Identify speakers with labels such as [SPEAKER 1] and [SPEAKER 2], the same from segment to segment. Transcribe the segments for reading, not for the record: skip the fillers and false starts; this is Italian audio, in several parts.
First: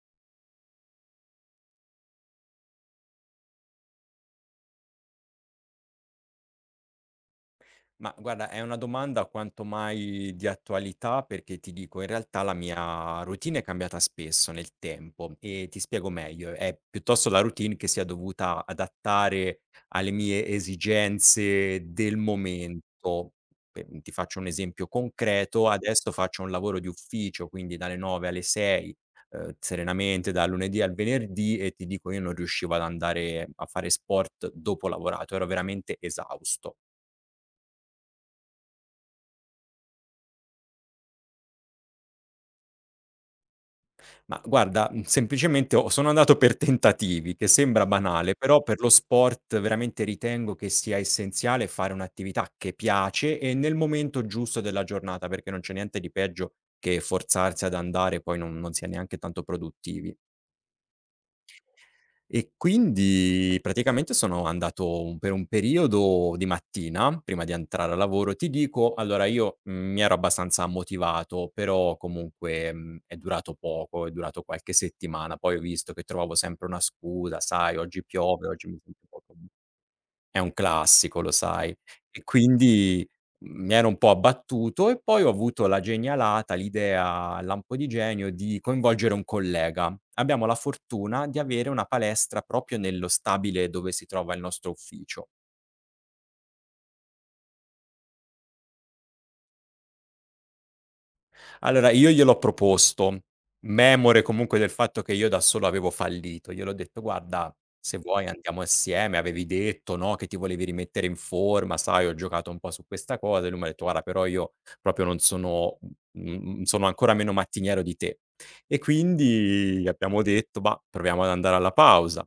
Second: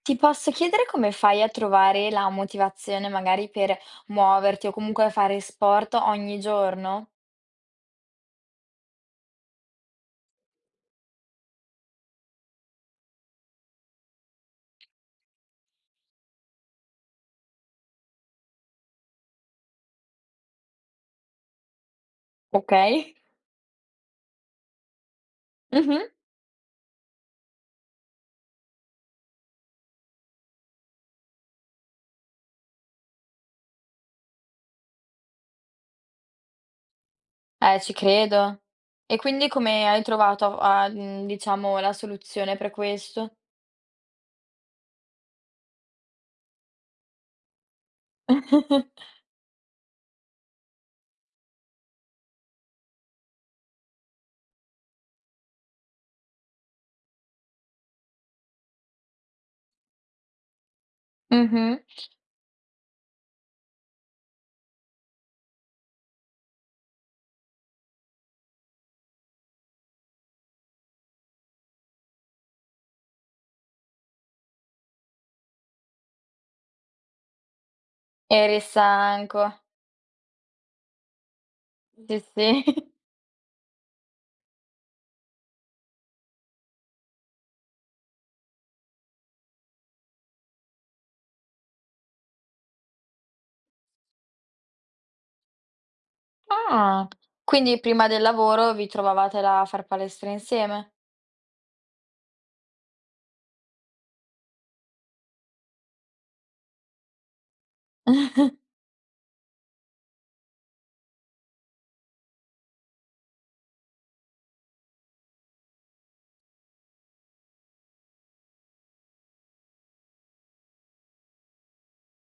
[SPEAKER 1] Ti posso chiedere come fai a trovare la motivazione magari per muoverti o comunque fare sport ogni giorno?
[SPEAKER 2] Ma guarda, è una domanda quanto mai di attualità perché ti dico, in realtà la mia routine è cambiata spesso nel tempo e ti spiego meglio, è piuttosto la routine che si è dovuta adattare alle mie esigenze del
[SPEAKER 1] Okay.
[SPEAKER 2] momento. Ti faccio un esempio concreto,
[SPEAKER 1] Mh-mh.
[SPEAKER 2] adesso faccio un lavoro di ufficio, quindi dalle 9 alle 6, serenamente dal lunedì al venerdì. E ti dico, io non riuscivo ad andare a fare sport dopo lavorato, ero veramente esausto.
[SPEAKER 1] Ci credo. E quindi come hai trovato a diciamo la soluzione per questo?
[SPEAKER 2] Ma guarda, semplicemente ho sono andato per tentativi, che sembra banale, però per lo sport veramente ritengo che sia essenziale fare un'attività che piace e nel momento giusto della giornata, perché non c'è niente di peggio che forzarsi ad andare e poi non si è neanche tanto produttivi.
[SPEAKER 1] Mh-mh.
[SPEAKER 2] E quindi praticamente sono andato un per un periodo di mattina, prima di entrare a lavoro. Ti dico, allora io, mi ero abbastanza motivato, però comunque, è durato poco, è durato qualche settimana. Poi ho visto che trovavo sempre una scusa: "Sai, oggi piove,
[SPEAKER 1] Eri
[SPEAKER 2] oggi mi sento un po' co".
[SPEAKER 1] stanco.
[SPEAKER 2] È un classico, lo sai. E
[SPEAKER 1] Sì, sì.
[SPEAKER 2] quindi mi ero un po' abbattuto e poi ho avuto la genialata, l'idea, il lampo di genio, di coinvolgere un collega. Abbiamo la fortuna di avere una palestra proprio nello stabile dove si trova il nostro ufficio.
[SPEAKER 1] Ah, quindi prima del lavoro vi trovavate là a far palestra insieme?
[SPEAKER 2] Allora, io gliel'ho proposto, memore comunque del fatto che io da solo avevo fallito. Gliel'ho detto: "Guarda, se vuoi andiamo assieme, avevi detto, no, che ti volevi rimettere in forma, sai, ho giocato un po' su questa cosa." E lui m'ha detto: "Guarda, però io proprio non sono sono ancora meno mattiniero di te." E quindi abbiamo detto: "Bah, proviamo ad andare alla pausa."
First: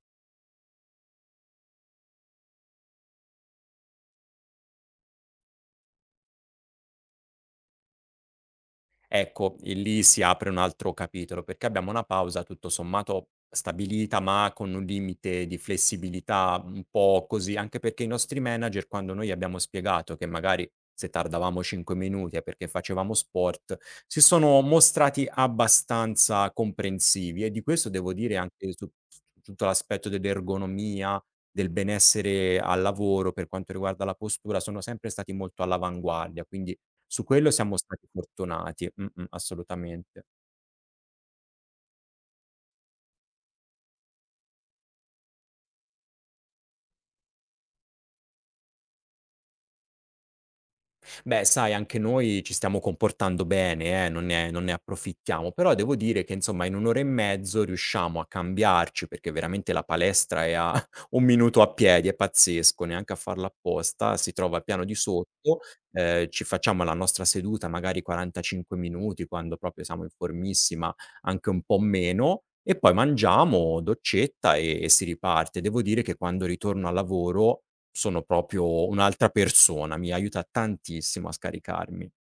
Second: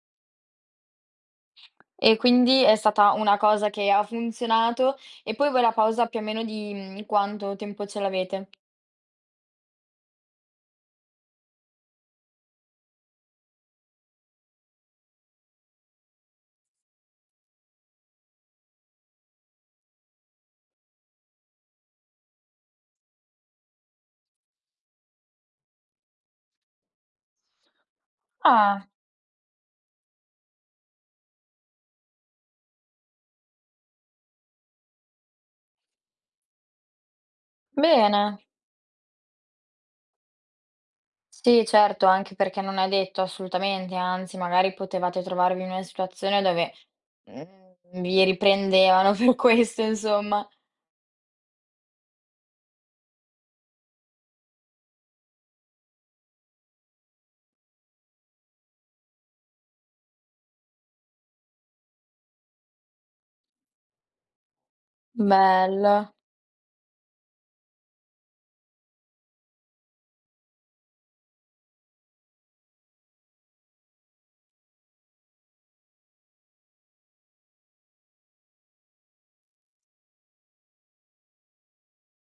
[SPEAKER 1] E quindi è stata una cosa che ha funzionato e poi voi la pausa più o meno di, quanto tempo ce l'avete?
[SPEAKER 2] Ecco, e lì si apre un altro capitolo, perché abbiamo una pausa tutto sommato stabilita, ma con un limite di flessibilità un po' così, anche perché i nostri manager, quando noi abbiamo spiegato che magari se tardavamo 5 minuti è perché facevamo sport, si sono mostrati abbastanza comprensivi. E di questo devo dire anche
[SPEAKER 1] Ah,
[SPEAKER 2] su tutto l'aspetto dell'ergonomia, del benessere al lavoro per quanto riguarda la postura, sono sempre stati molto all'avanguardia, quindi su quello siamo stati
[SPEAKER 1] bene.
[SPEAKER 2] fortunati. Mh-mh, assolutamente.
[SPEAKER 1] Sì, certo, anche perché non è detto assolutamente, anzi magari potevate trovarvi in una situazione dove, vi riprendevano per questo insomma.
[SPEAKER 2] Beh, sai anche noi ci stiamo comportando bene non ne approfittiamo, però devo dire che insomma in 1 ora e mezzo riusciamo a cambiarci, perché veramente la palestra è a 1 minuto a piedi, è pazzesco, neanche a farla apposta, si trova al piano di sotto,
[SPEAKER 1] Bello.
[SPEAKER 2] ci facciamo la nostra seduta magari 45 minuti, quando proprio siamo in formissima anche un po' meno, e poi mangiamo, doccetta e si riparte. Devo dire che quando ritorno al lavoro sono proprio un'altra persona, mi aiuta tantissimo a scaricarmi.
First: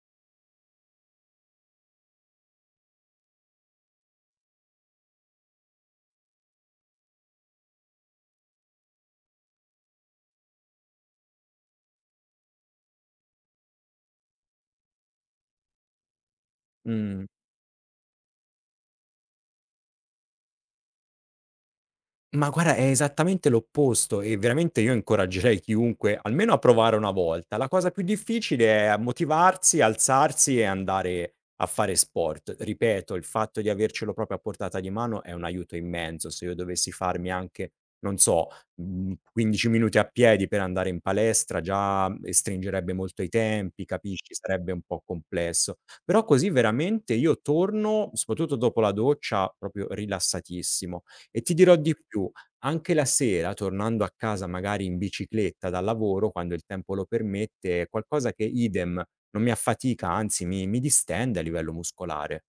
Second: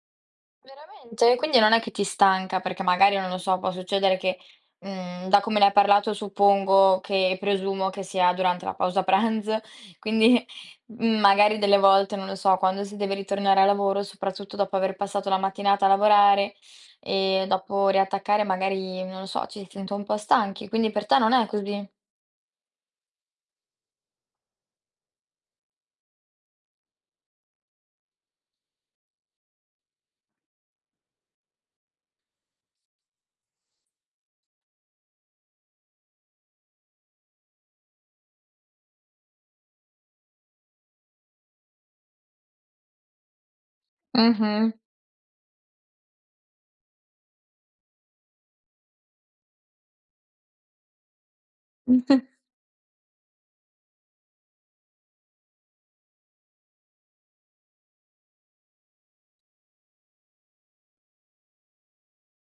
[SPEAKER 1] Veramente? Quindi non è che ti stanca, perché magari, non lo so, può succedere che, da come ne hai parlato suppongo che presumo che sia durante la pausa pranzo, quindi, magari delle volte, non lo so, quando si deve ritornare a lavoro, soprattutto dopo aver passato la mattinata a lavorare
[SPEAKER 2] Mh.
[SPEAKER 1] e dopo riattaccare magari, non lo so, ci si sente un po' stanchi, quindi per te non è così.
[SPEAKER 2] Ma guarda, è esattamente l'opposto e veramente io incoraggerei chiunque almeno a provare una volta. La cosa più difficile è a motivarsi, alzarsi e andare a fare sport. Ripeto, il fatto di avercelo proprio a portata di mano è un aiuto immenso. Se io dovessi farmi anche, non so, 15 minuti a piedi per andare in palestra già stringerebbe molto i tempi, capisci, sarebbe
[SPEAKER 1] Mh-mh.
[SPEAKER 2] un po' complesso. Però così veramente io torno, soprattutto dopo la doccia, proprio rilassatissimo. E ti dirò di più, anche la sera, tornando a casa magari in bicicletta dal lavoro, quando il tempo lo permette, è qualcosa che idem non mi affatica, anzi mi distende a livello muscolare.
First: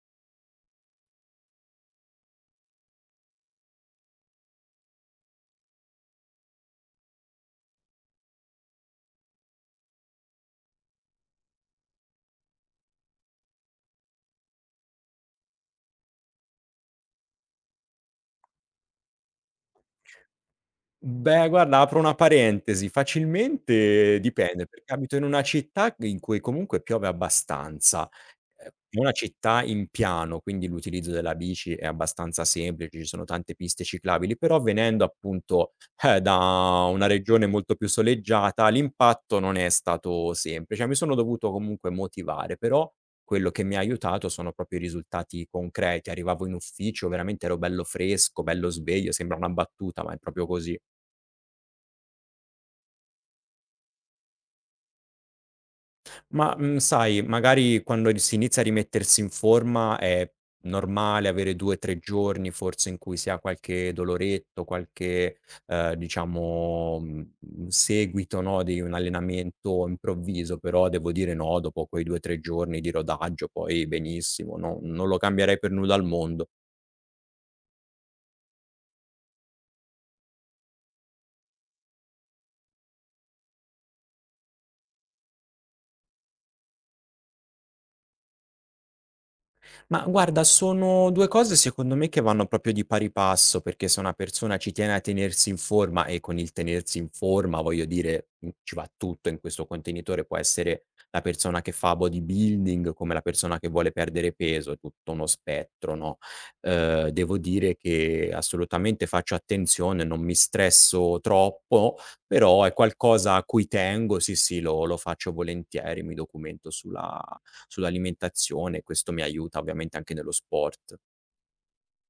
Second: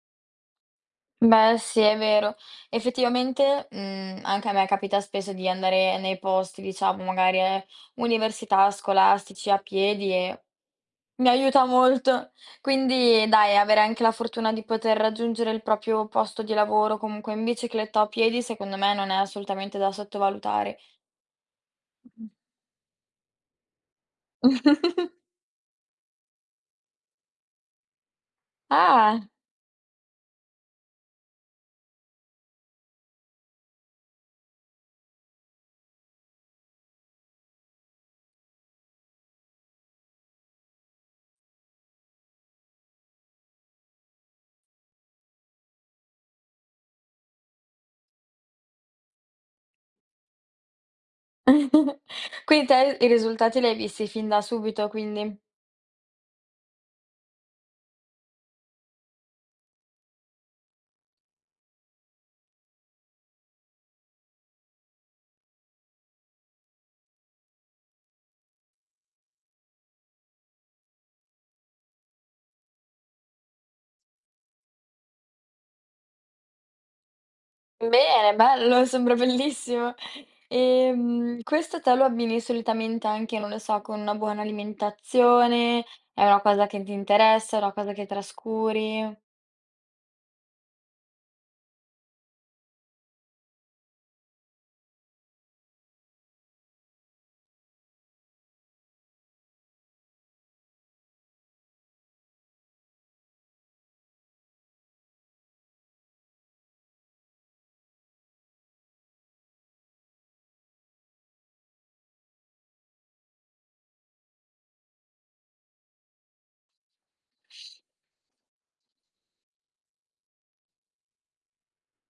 [SPEAKER 1] Beh, sì, è vero. Effettivamente, anche a me capita spesso di andare nei posti, diciamo, magari, università, scolastici, a piedi e mi aiuta molto. Quindi dai, avere anche la fortuna di poter raggiungere il proprio posto di lavoro, comunque in bicicletta o a piedi, secondo me non è assolutamente da sottovalutare.
[SPEAKER 2] Beh, guarda, apro una parentesi, facilmente dipende, perché
[SPEAKER 1] Mh-mh.
[SPEAKER 2] abito in una città in cui comunque piove abbastanza. È una
[SPEAKER 1] Ah!
[SPEAKER 2] città in piano, quindi l'utilizzo della bici è abbastanza semplice, ci sono tante piste ciclabili, però venendo appunto, da una regione molto più soleggiata, l'impatto non è stato semplice. Mi sono dovuto comunque motivare, però quello che mi ha aiutato sono proprio i risultati concreti. Arrivavo in ufficio, veramente ero bello fresco, bello sveglio, sembra una battuta, ma è proprio così.
[SPEAKER 1] Quindi te i risultati li hai visti fin da subito, quindi?
[SPEAKER 2] Ma, sai, magari quando ri si inizia a rimettersi in forma è normale avere 2, 3 giorni forse in cui si ha qualche doloretto, qualche, diciamo, seguito, no, di un allenamento improvviso, però devo dire no, dopo quei 2, 3 giorni di rodaggio poi benissimo, no non lo cambierei per nulla al mondo.
[SPEAKER 1] Bene, bello, sembra bellissimo. Questo te lo abbini solitamente anche, non lo so, con una buona alimentazione? È una cosa che ti interessa? È una cosa che trascuri?
[SPEAKER 2] Ma guarda, sono 2 cose secondo me che vanno proprio di pari passo, perché se una persona ci tiene a tenersi in forma e con il tenersi in forma, voglio dire, ci va tutto in questo contenitore, può essere la persona che fa bodybuilding, come la persona che vuole perdere peso, è tutto uno spettro, no, devo dire che assolutamente faccio attenzione, non mi stresso troppo, però è qualcosa a cui tengo, sì, sì, lo faccio volentieri, mi documento sulla sull'alimentazione, questo mi aiuta ovviamente anche nello sport.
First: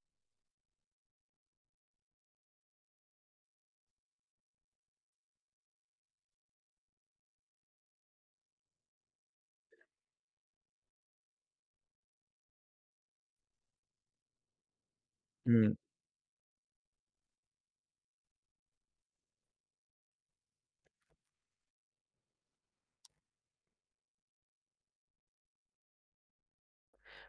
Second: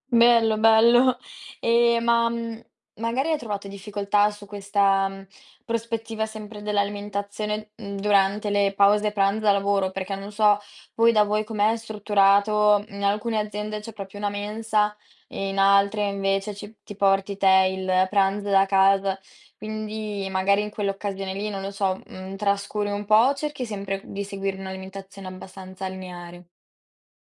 [SPEAKER 1] Bello, bello. E ma, magari hai trovato difficoltà su questa, prospettiva sempre dell'alimentazione, durante le pause pranzo da lavoro? Perché non so poi da voi com'è strutturato, in alcune aziende c'è proprio una mensa, e in
[SPEAKER 2] Mh.
[SPEAKER 1] altre invece ci ti porti te il pranzo da casa, quindi magari in quell'occasione lì, non lo so, trascuri un po' o cerchi sempre di seguire un'alimentazione abbastanza lineare?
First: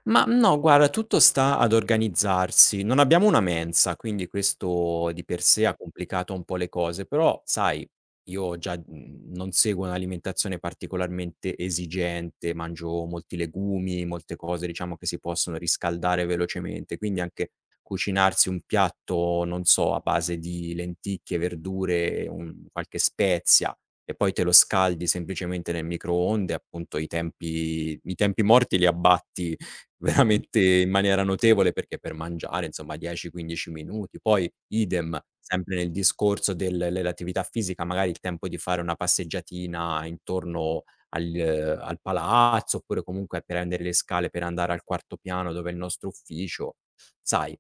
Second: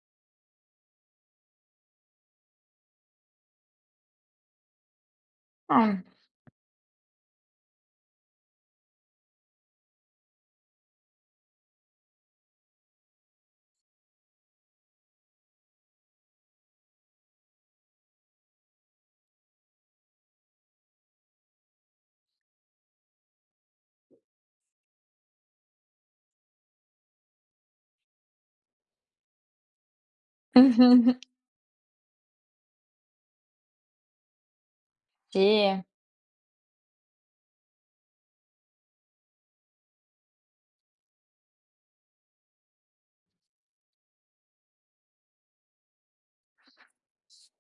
[SPEAKER 2] Ma no, guarda, tutto sta ad organizzarsi. Non abbiamo una mensa, quindi questo di per sé ha
[SPEAKER 1] Ah.
[SPEAKER 2] complicato un po' le cose, però sai, io già non seguo un'alimentazione particolarmente esigente, mangio molti legumi, molte cose diciamo che si possono riscaldare velocemente, quindi anche cucinarsi un piatto, non so, a base di lenticchie, verdure, un qualche spezia e poi te lo scaldi semplicemente nel microonde, appunto i tempi morti li abbatti veramente in
[SPEAKER 1] Mh-mh.
[SPEAKER 2] maniera notevole, perché per mangiare insomma 10, 15 minuti, poi idem, sempre
[SPEAKER 1] Sì,
[SPEAKER 2] nel discorso del dell'attività fisica, magari il tempo di fare una passeggiatina intorno al palazzo, oppure comunque a prendere le scale per andare al quarto piano dove è il nostro ufficio. Sai,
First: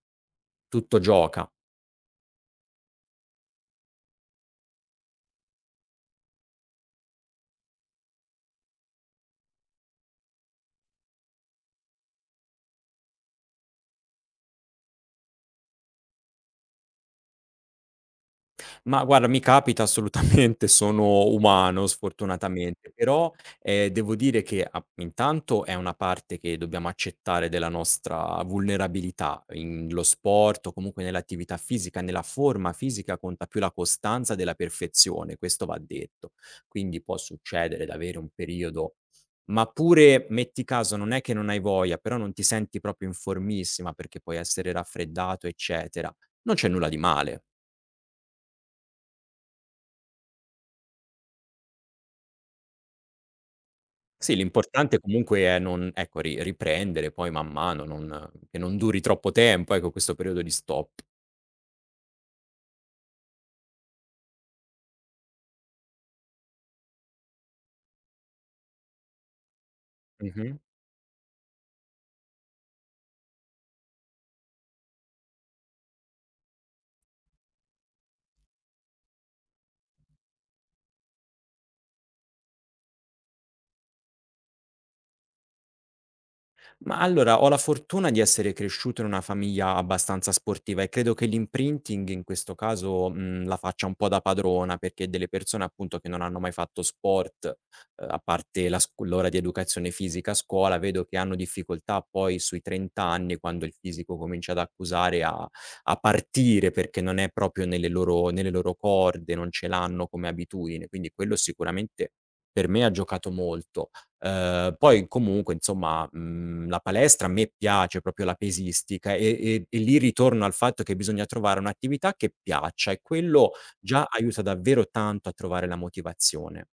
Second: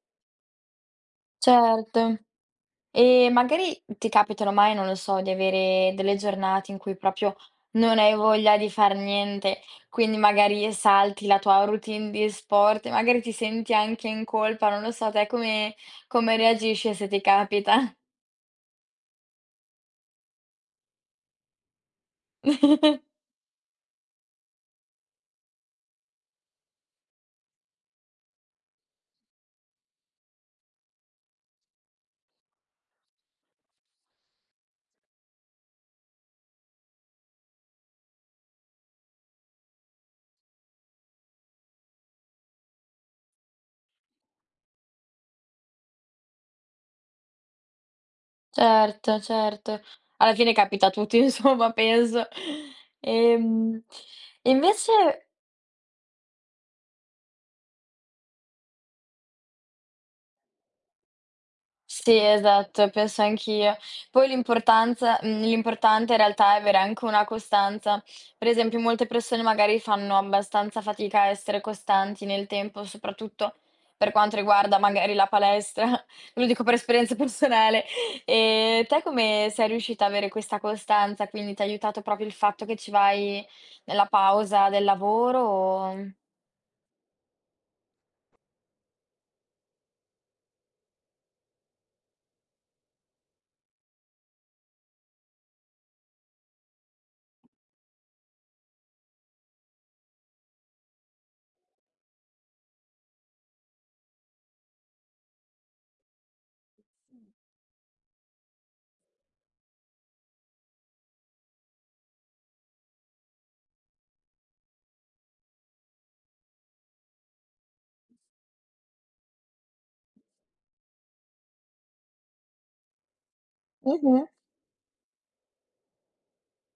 [SPEAKER 2] tutto gioca.
[SPEAKER 1] certo. E magari ti capitano mai, non lo so, di avere delle giornate in cui proprio non hai voglia di far niente, quindi magari salti la tua routine di sport, e magari ti senti anche in colpa, non lo so, te come, come reagisci se ti capita?
[SPEAKER 2] Ma guarda, mi capita assolutamente, sono umano sfortunatamente, però, devo dire che a intanto è una parte che dobbiamo accettare della nostra vulnerabilità. In lo sport o comunque nell'attività fisica, nella forma fisica conta più la costanza della perfezione, questo va detto. Quindi può succedere d'avere un periodo ma pure, metti caso, non è che non hai voglia, però non ti senti proprio in formissima perché puoi essere raffreddato, eccetera. Non c'è nulla di male.
[SPEAKER 1] Certo, certo. Alla fine capita a tutti, insomma, penso. Ehm,
[SPEAKER 2] Sì, l'importante
[SPEAKER 1] invece
[SPEAKER 2] comunque è non ecco, ri riprendere poi man mano, non che non duri troppo tempo, ecco, questo periodo di stop.
[SPEAKER 1] sì, esatto, penso anch'io. Poi l'importanza l'importante in realtà è avere anche una costanza. Per esempio, molte persone magari fanno
[SPEAKER 2] Mh-mh.
[SPEAKER 1] abbastanza fatica a essere costanti nel tempo, soprattutto per quanto riguarda magari la palestra, ve lo dico per esperienza personale. Te come sei riuscita a avere questa costanza? Quindi ti ha aiutato proprio il fatto che ci vai nella pausa del lavoro o
[SPEAKER 2] Ma allora, ho la fortuna di essere cresciuto in una famiglia abbastanza sportiva e credo che l'imprinting in questo caso, la faccia un po' da padrona, perché delle persone appunto che non hanno mai fatto sport, a parte la scu l'ora di educazione fisica a scuola, vedo che hanno difficoltà poi sui 30 anni, quando il fisico comincia ad accusare, a a partire, perché non è proprio nelle loro corde, non ce l'hanno come abitudine, quindi quello sicuramente per me ha giocato molto. Poi comunque insomma, la palestra a me piace proprio la pesistica e lì ritorno al fatto che bisogna trovare un'attività che piaccia e quello già
[SPEAKER 1] Mh-mh.
[SPEAKER 2] aiuta davvero tanto a trovare la motivazione.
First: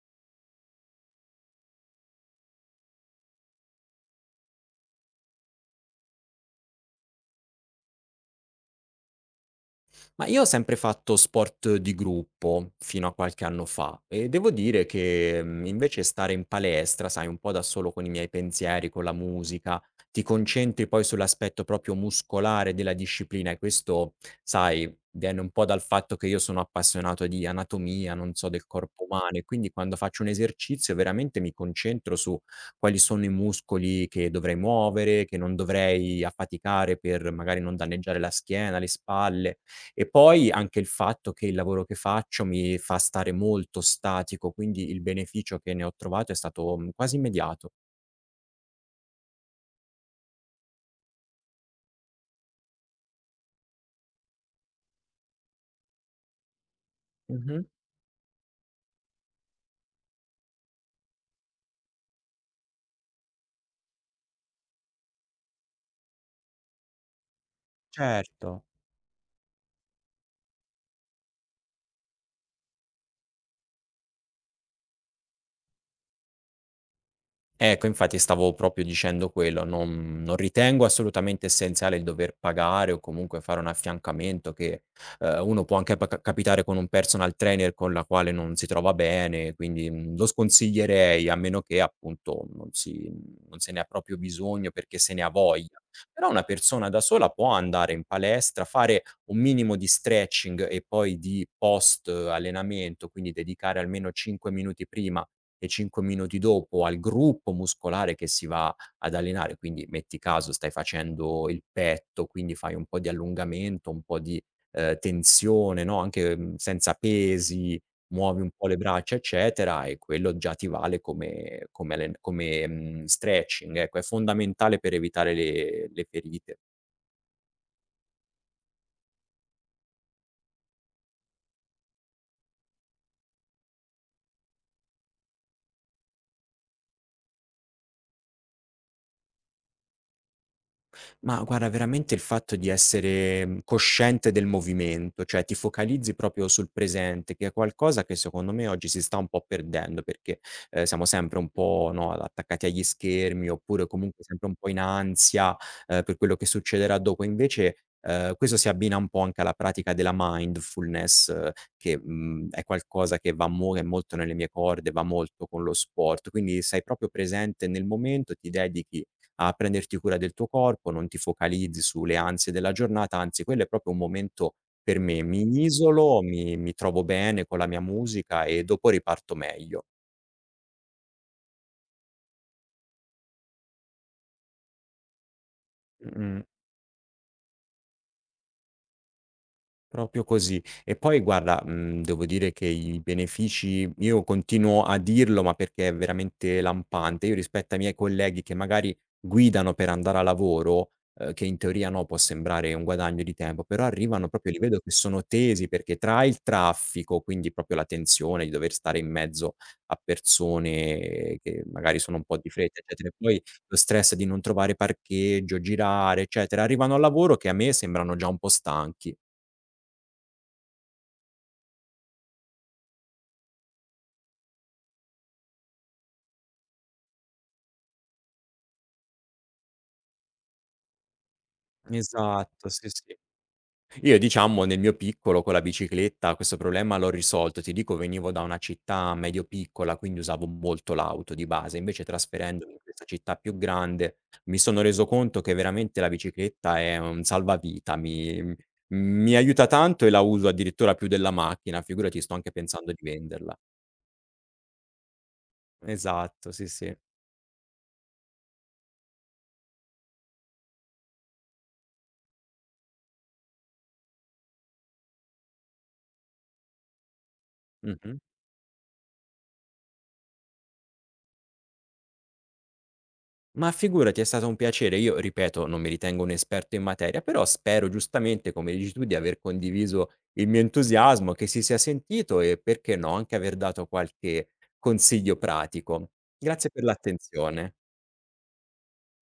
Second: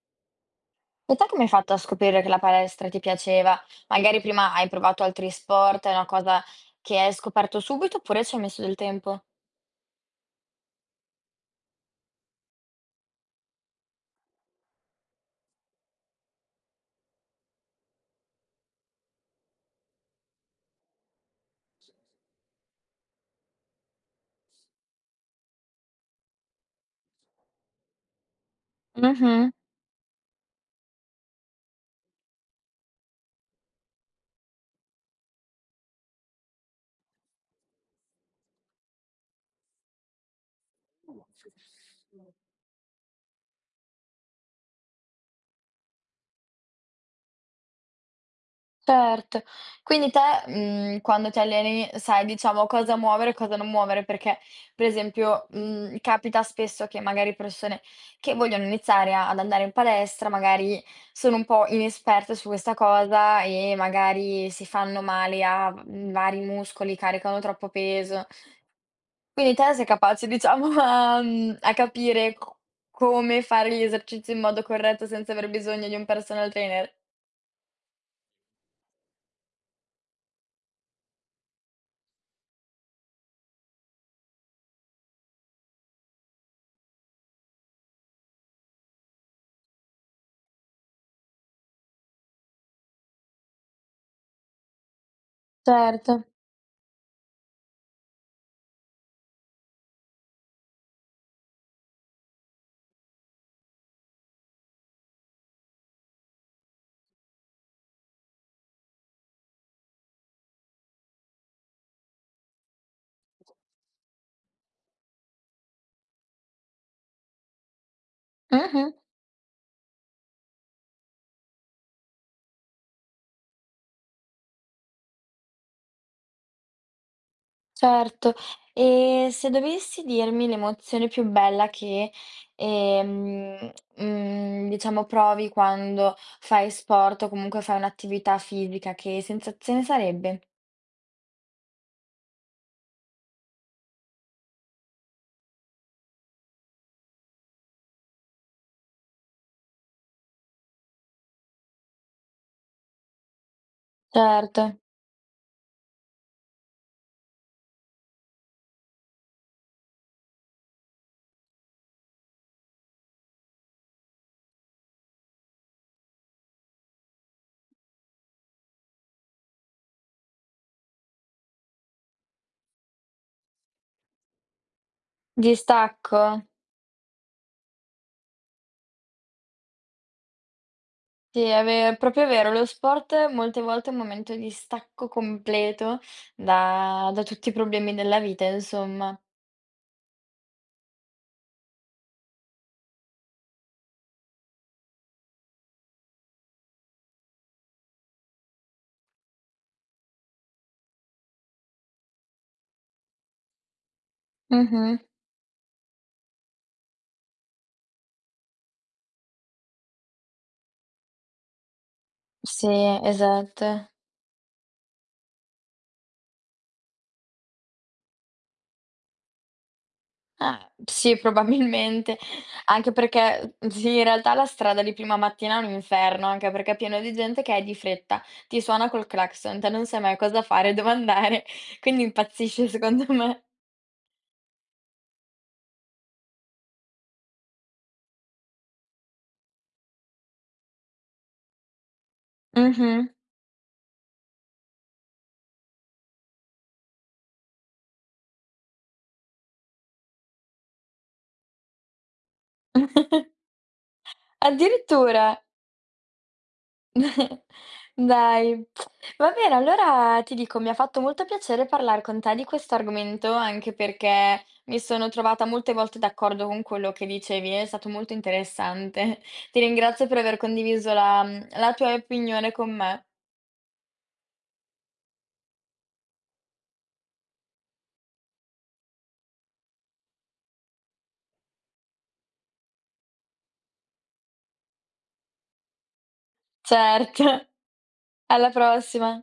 [SPEAKER 1] E te come hai fatto a scoprire che la palestra ti piaceva? Magari prima hai provato altri sport, è una cosa che hai scoperto subito oppure ci hai messo del tempo?
[SPEAKER 2] Ma io ho sempre fatto sport di gruppo fino a qualche anno fa e devo dire che, invece stare in palestra, sai, un po' da solo con i miei pensieri, con la musica, ti concentri poi sull'aspetto proprio muscolare della disciplina e questo, sai, viene un po' dal fatto che io sono appassionato di anatomia, non so, del corpo umano e
[SPEAKER 1] Mh-mh,
[SPEAKER 2] quindi quando faccio un esercizio veramente mi concentro su quali sono i muscoli che dovrei muovere, che non dovrei affaticare per magari non danneggiare la schiena, le spalle. E poi anche il fatto che il lavoro che faccio mi fa stare molto statico, quindi il beneficio che ne ho trovato è stato, quasi immediato.
[SPEAKER 1] certo. Quindi te, quando ti alleni sai diciamo cosa muovere e cosa non muovere, perché per esempio, capita spesso che magari
[SPEAKER 2] Mh-mh.
[SPEAKER 1] persone che vogliono iniziare a ad andare in palestra, magari sono un po' inesperte su questa cosa e magari si fanno male a, vari muscoli, caricano troppo peso.
[SPEAKER 2] Certo.
[SPEAKER 1] Quindi te sei capace diciamo a a capire co come fare gli esercizi in modo corretto senza aver bisogno di un personal trainer?
[SPEAKER 2] Ecco, infatti stavo proprio dicendo quello, non ritengo assolutamente essenziale il dover pagare o comunque fare un affiancamento che, uno può anche pa ca capitare con un personal trainer con la quale non si trova bene, quindi, lo sconsiglierei a meno che appunto non se ne ha proprio bisogno perché se ne ha voglia.
[SPEAKER 1] Certo.
[SPEAKER 2] Però una persona da sola può andare in palestra, fare un minimo di stretching e poi di post allenamento, quindi dedicare almeno 5 minuti prima e 5 minuti dopo al gruppo muscolare che si va ad allenare, quindi metti caso stai facendo il petto, quindi fai un po' di allungamento, un po' di, tensione, no, anche, senza pesi, muovi un po' le
[SPEAKER 1] Mh-mh.
[SPEAKER 2] braccia, eccetera, e quello già ti vale come, stretching, ecco. È fondamentale per evitare le ferite.
[SPEAKER 1] Certo. E se dovessi dirmi l'emozione più bella che, diciamo provi quando fai sport o comunque fai un'attività fisica, che sensazione sarebbe?
[SPEAKER 2] Ma guarda, veramente il fatto di essere, cosciente del movimento, cioè ti focalizzi proprio sul presente, che è qualcosa che secondo me oggi si sta un po' perdendo perché, siamo sempre un po', no, attaccati agli schermi oppure comunque sempre un
[SPEAKER 1] Certo.
[SPEAKER 2] po' in ansia, per quello che succederà dopo. Invece, questo si abbina un po' anche alla pratica della mindfulness che, è qualcosa che va mo è molto nelle mie corde, va molto con lo sport, quindi sei proprio presente nel momento, ti dedichi a prenderti cura del tuo corpo, non ti focalizzi sulle ansie della giornata, anzi quello è proprio un momento per me, mi
[SPEAKER 1] Distacco?
[SPEAKER 2] isolo, mi trovo bene con la mia musica e dopo riparto meglio.
[SPEAKER 1] Sì, è ve proprio vero. Lo sport molte volte è un momento di stacco completo
[SPEAKER 2] Mh-mh.
[SPEAKER 1] da tutti i problemi della vita, insomma.
[SPEAKER 2] Proprio così. E poi guarda, devo dire che i benefici io continuo a dirlo, ma perché è veramente lampante. Io rispetto ai miei colleghi che magari guidano per andare a lavoro, che in teoria, no, può sembrare un guadagno di tempo, però arrivano proprio li vedo che
[SPEAKER 1] Mh-mh.
[SPEAKER 2] sono tesi perché tra il traffico, quindi proprio la tensione di dover stare in mezzo a persone che magari sono un po' di
[SPEAKER 1] Sì,
[SPEAKER 2] fretta, eccetera, e poi lo
[SPEAKER 1] esatto.
[SPEAKER 2] stress di non trovare parcheggio, girare, eccetera, arrivano al lavoro che a me sembrano già un po' stanchi.
[SPEAKER 1] Ah, sì, probabilmente. Anche perché sì, in realtà la strada di prima mattina è un inferno, anche perché è pieno di gente che è di fretta, ti suona col clacson, te non sai mai cosa fare, dove andare, quindi impazzisci
[SPEAKER 2] Esatto, sì,
[SPEAKER 1] secondo
[SPEAKER 2] sì.
[SPEAKER 1] me.
[SPEAKER 2] Io diciamo nel mio piccolo con la bicicletta questo problema l'ho risolto. Ti dico venivo da una città medio piccola, quindi usavo molto l'auto di base, invece trasferendomi in
[SPEAKER 1] Mh-mh.
[SPEAKER 2] questa città più grande mi sono reso conto che veramente la bicicletta è un salvavita, mi aiuta tanto e la uso addirittura più della macchina, figurati sto anche pensando di venderla.
[SPEAKER 1] Addirittura!
[SPEAKER 2] Esatto, sì, sì.
[SPEAKER 1] Dai, va bene, allora ti dico, mi ha fatto molto piacere parlare con te di questo argomento, anche perché mi sono trovata molte volte d'accordo con quello che dicevi, è stato molto
[SPEAKER 2] Mh-mh.
[SPEAKER 1] interessante. Ti ringrazio per aver condiviso la la tua opinione con me.
[SPEAKER 2] Ma figurati, è stato un piacere. Io, ripeto, non mi ritengo un esperto in materia, però spero giustamente, come dici tu, di aver condiviso il mio entusiasmo, che si sia sentito e, perché no, anche aver dato qualche consiglio pratico. Grazie per
[SPEAKER 1] Certo,
[SPEAKER 2] l'attenzione.
[SPEAKER 1] alla prossima.